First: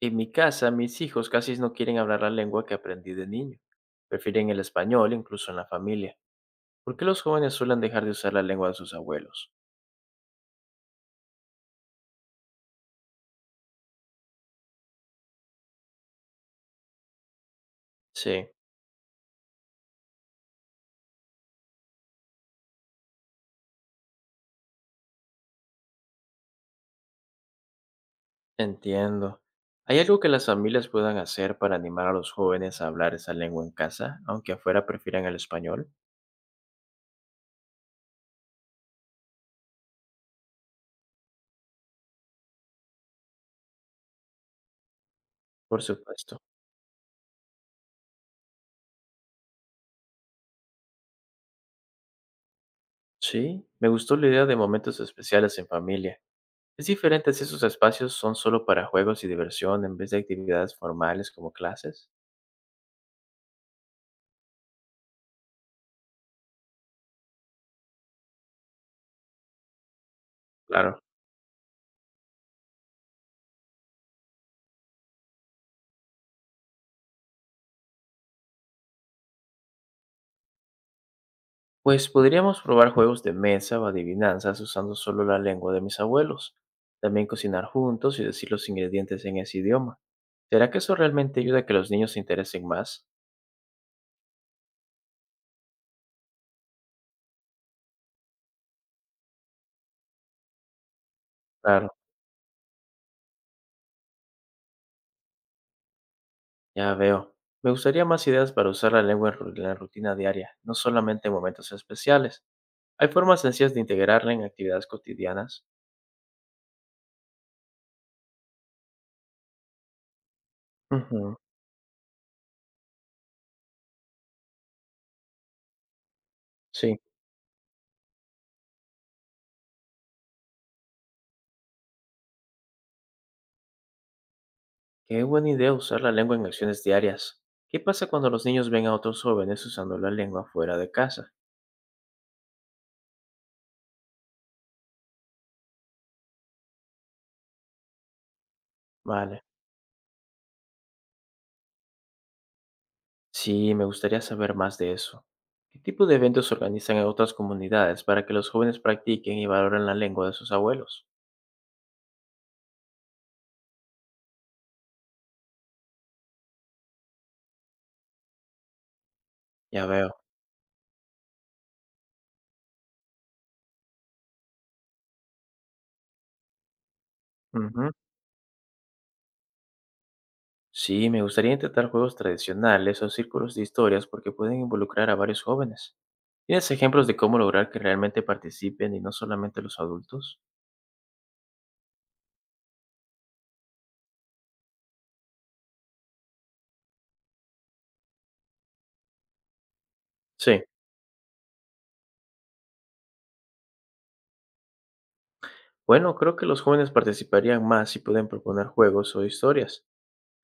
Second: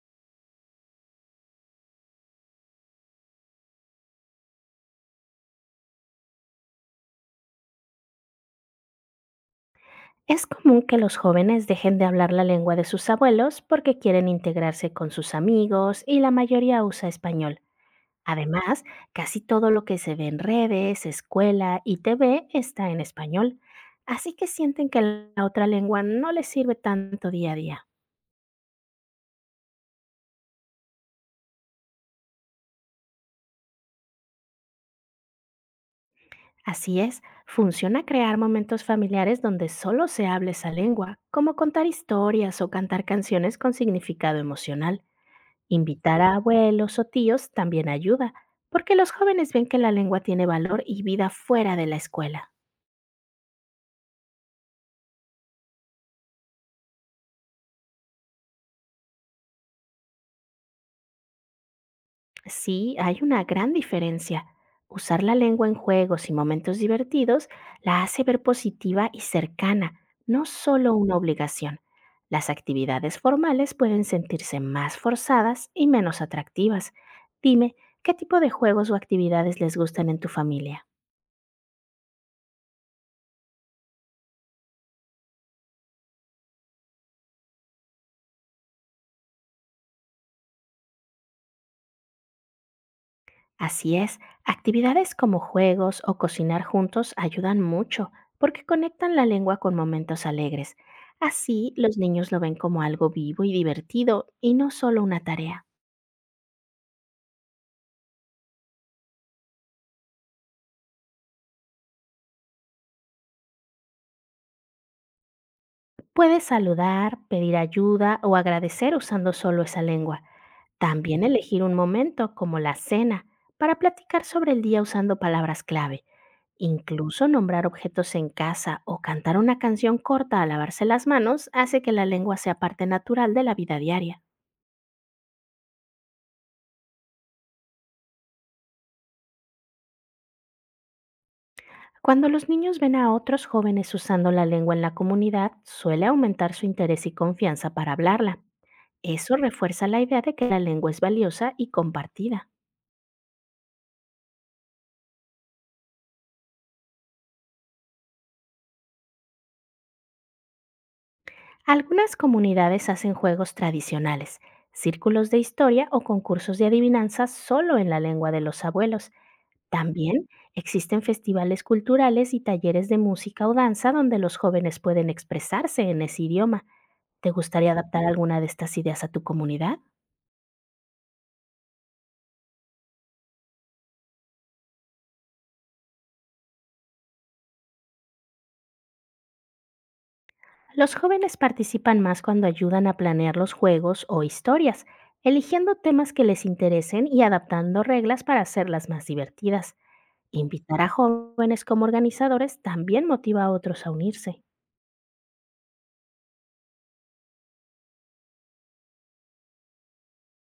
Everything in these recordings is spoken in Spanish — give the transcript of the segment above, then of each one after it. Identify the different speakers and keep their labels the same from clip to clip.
Speaker 1: En mi casa, mis hijos casi no quieren hablar la lengua que aprendí de niño. Prefieren el español, incluso en la familia. ¿Por qué los jóvenes suelen dejar de usar la lengua de sus abuelos?
Speaker 2: Es común que los jóvenes dejen de hablar la lengua de sus abuelos porque quieren integrarse con sus amigos y la mayoría usa español.
Speaker 1: Sí,
Speaker 2: Además, casi todo lo que se ve en redes, escuela y TV está en español, así que sienten que la otra lengua no les sirve tanto día a día.
Speaker 1: entiendo. ¿Hay algo que las familias puedan hacer para animar a los jóvenes a hablar esa lengua en casa, aunque afuera prefieran el español?
Speaker 2: Así es, funciona crear momentos familiares donde solo se hable esa lengua, como contar historias o cantar canciones con significado emocional.
Speaker 1: Por
Speaker 2: Invitar a
Speaker 1: supuesto.
Speaker 2: abuelos o tíos también ayuda, porque los jóvenes ven que la lengua tiene valor y vida fuera de la escuela.
Speaker 1: Sí, me gustó la idea de momentos especiales en familia. Es diferente si esos espacios son solo para juegos y diversión en vez de actividades formales como clases.
Speaker 2: Sí, hay una gran diferencia. Usar la lengua en juegos y momentos divertidos la hace ver positiva y cercana, no solo
Speaker 1: Claro.
Speaker 2: una obligación. Las actividades formales pueden sentirse más forzadas y menos atractivas. Dime, ¿qué tipo de juegos o actividades les gustan en tu familia?
Speaker 1: Pues podríamos probar juegos de mesa o adivinanzas usando solo la lengua de mis abuelos. También cocinar juntos y decir los ingredientes en ese idioma. ¿Será que eso realmente ayuda a que los niños se interesen más?
Speaker 2: Así es, actividades como juegos o cocinar juntos ayudan mucho porque conectan la lengua con momentos alegres. Así
Speaker 1: Claro,
Speaker 2: los niños lo ven como algo vivo y divertido y no solo una tarea.
Speaker 1: ya veo. Me gustaría más ideas para usar la lengua en la rutina diaria, no solamente en momentos especiales. ¿Hay formas sencillas de integrarla en actividades cotidianas?
Speaker 2: Puedes saludar, pedir ayuda o agradecer usando solo esa lengua. También
Speaker 1: Ujú.
Speaker 2: elegir un momento, como la cena, para platicar sobre el día usando palabras clave.
Speaker 1: Sí,
Speaker 2: Incluso nombrar objetos en casa o cantar una canción corta al lavarse las manos hace que la lengua sea parte natural de la vida diaria.
Speaker 1: qué buena idea usar la lengua en acciones diarias. ¿Qué pasa cuando los niños ven a otros jóvenes usando la lengua fuera de casa?
Speaker 2: Cuando los niños ven a otros jóvenes usando la lengua en la comunidad, suele aumentar su interés y confianza para hablarla. Eso
Speaker 1: Vale.
Speaker 2: refuerza la idea de que la lengua es valiosa y compartida.
Speaker 1: Sí, me gustaría saber más de eso. ¿Qué tipo de eventos organizan en otras comunidades para que los jóvenes practiquen y valoren la lengua de sus abuelos?
Speaker 2: Algunas comunidades hacen juegos tradicionales, círculos de historia o concursos de adivinanzas solo en la lengua de los abuelos.
Speaker 1: Ya veo.
Speaker 2: También existen festivales culturales y talleres de música o danza donde los jóvenes pueden expresarse en ese idioma. ¿Te gustaría
Speaker 1: Ujú.
Speaker 2: adaptar alguna de estas ideas a tu comunidad?
Speaker 1: Sí, me gustaría intentar juegos tradicionales o círculos de historias porque pueden involucrar a varios jóvenes. ¿Tienes ejemplos de cómo lograr que realmente participen y no solamente los adultos?
Speaker 2: Los jóvenes participan más cuando ayudan a planear los juegos o historias, eligiendo temas que les interesen y adaptando reglas para hacerlas más divertidas.
Speaker 1: Sí.
Speaker 2: Invitar a jóvenes como organizadores también motiva a otros a unirse.
Speaker 1: Bueno, creo que los jóvenes participarían más si pueden proponer juegos o historias.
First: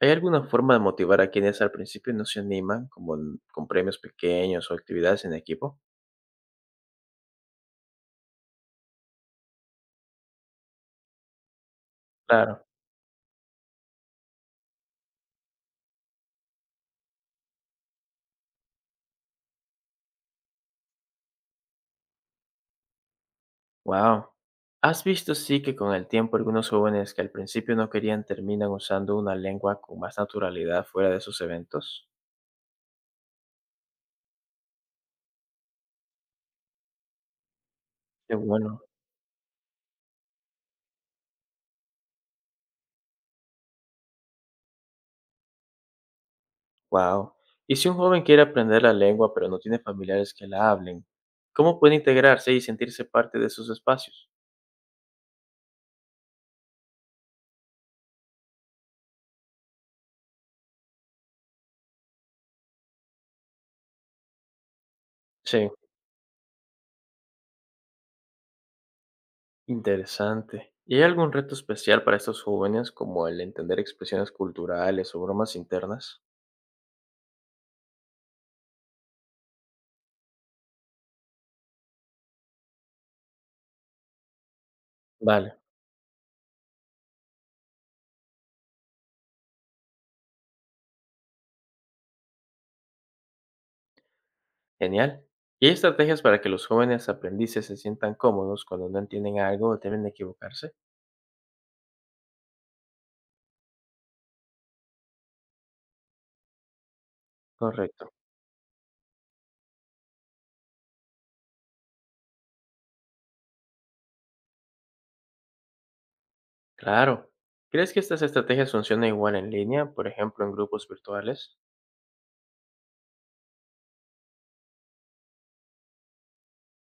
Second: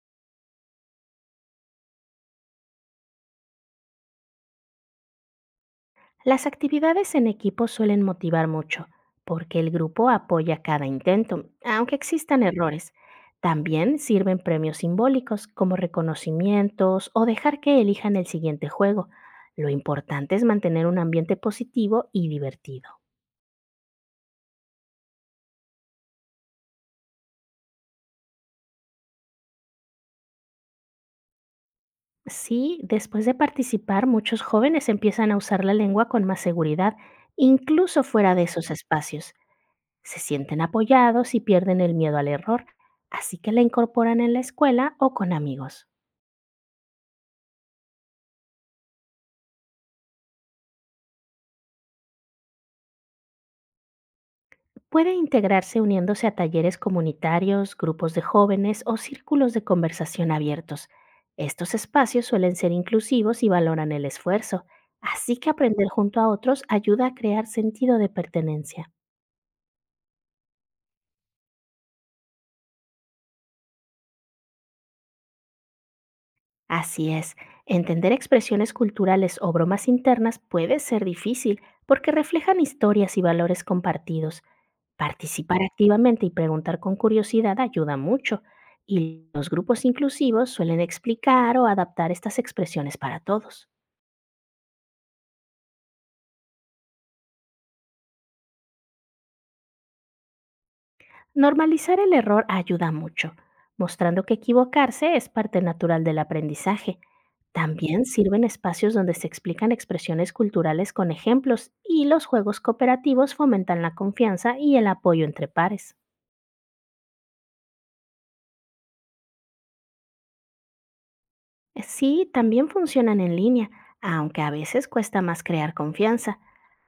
Speaker 1: ¿Hay alguna forma de motivar a quienes al principio no se animan, con premios pequeños o actividades en equipo?
Speaker 2: Las actividades en equipo suelen motivar mucho, porque el grupo apoya cada intento, aunque existan
Speaker 1: Claro,
Speaker 2: errores. También sirven premios simbólicos como reconocimientos o dejar que elijan el siguiente juego. Lo importante es mantener un ambiente positivo y divertido.
Speaker 1: wow. ¿Has visto sí que con el tiempo algunos jóvenes que al principio no querían terminan usando una lengua con más naturalidad fuera de sus eventos?
Speaker 2: Sí, después de participar, muchos jóvenes empiezan a usar la lengua con más seguridad, incluso
Speaker 1: Qué
Speaker 2: fuera de esos
Speaker 1: bueno,
Speaker 2: espacios. Se sienten apoyados y pierden el miedo al error, así que la incorporan en la escuela o con amigos.
Speaker 1: wow. Y si un joven quiere aprender la lengua pero no tiene familiares que la hablen, ¿cómo puede integrarse y sentirse parte de sus espacios?
Speaker 2: Puede integrarse uniéndose a talleres comunitarios, grupos de jóvenes o círculos de conversación abiertos. Estos espacios suelen ser inclusivos y valoran el esfuerzo, así que
Speaker 1: Sí,
Speaker 2: aprender junto a otros ayuda a crear sentido de pertenencia.
Speaker 1: interesante. ¿Y hay algún reto especial para estos jóvenes como el entender expresiones culturales o bromas internas?
Speaker 2: Así es, entender expresiones culturales o bromas internas puede ser difícil porque reflejan historias y valores compartidos.
Speaker 1: Vale.
Speaker 2: Participar activamente y preguntar con curiosidad ayuda mucho, y los grupos inclusivos suelen explicar o adaptar estas expresiones para todos.
Speaker 1: Genial. ¿Y hay estrategias para que los jóvenes aprendices se sientan cómodos cuando no entienden algo o deben de equivocarse?
Speaker 2: Normalizar el error ayuda mucho, mostrando que equivocarse es parte natural del aprendizaje. También
Speaker 1: Correcto.
Speaker 2: sirven espacios donde se explican expresiones culturales con ejemplos y los juegos cooperativos fomentan la confianza y el apoyo entre pares.
Speaker 1: Claro. ¿Crees que estas estrategias funcionan igual en línea, por ejemplo, en grupos virtuales?
Speaker 2: Sí, también funcionan en línea, aunque a veces cuesta más crear confianza.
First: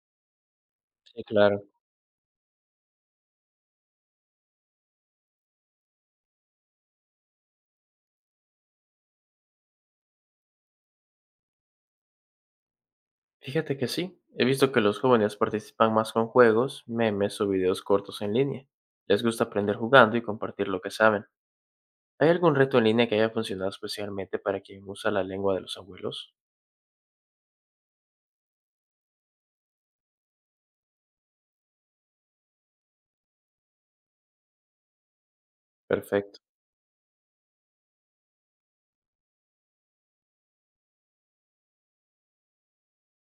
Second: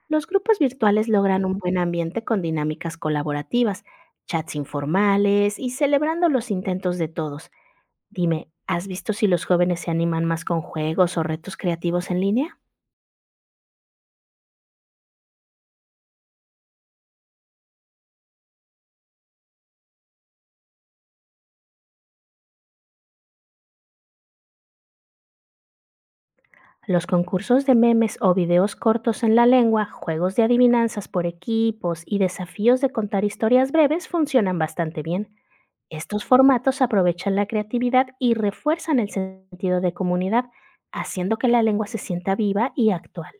Speaker 2: Los grupos virtuales
Speaker 1: Sí,
Speaker 2: logran un
Speaker 1: claro.
Speaker 2: buen ambiente con dinámicas colaborativas, chats informales y celebrando los intentos de todos. Dime, ¿has visto si los jóvenes se animan más con juegos o retos creativos en línea?
Speaker 1: Fíjate que sí. He visto que los jóvenes participan más con juegos, memes o videos cortos en línea. Les gusta aprender jugando y compartir lo que saben. ¿Hay algún reto en línea que haya funcionado especialmente para quien usa la lengua de los abuelos?
Speaker 2: Los concursos de memes o videos cortos en la lengua, juegos de adivinanzas por equipos y desafíos de contar historias breves funcionan bastante bien. Estos
Speaker 1: Perfecto.
Speaker 2: formatos aprovechan la creatividad y refuerzan el sentido de comunidad, haciendo que la lengua se sienta viva y actual.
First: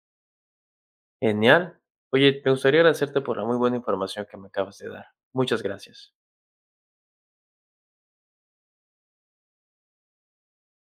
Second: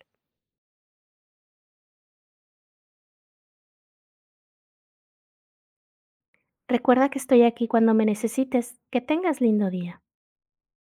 Speaker 1: Genial. Oye, me gustaría agradecerte por la muy buena información que me acabas de dar. Muchas gracias.
Speaker 2: Recuerda que estoy aquí cuando me necesites. Que tengas lindo día.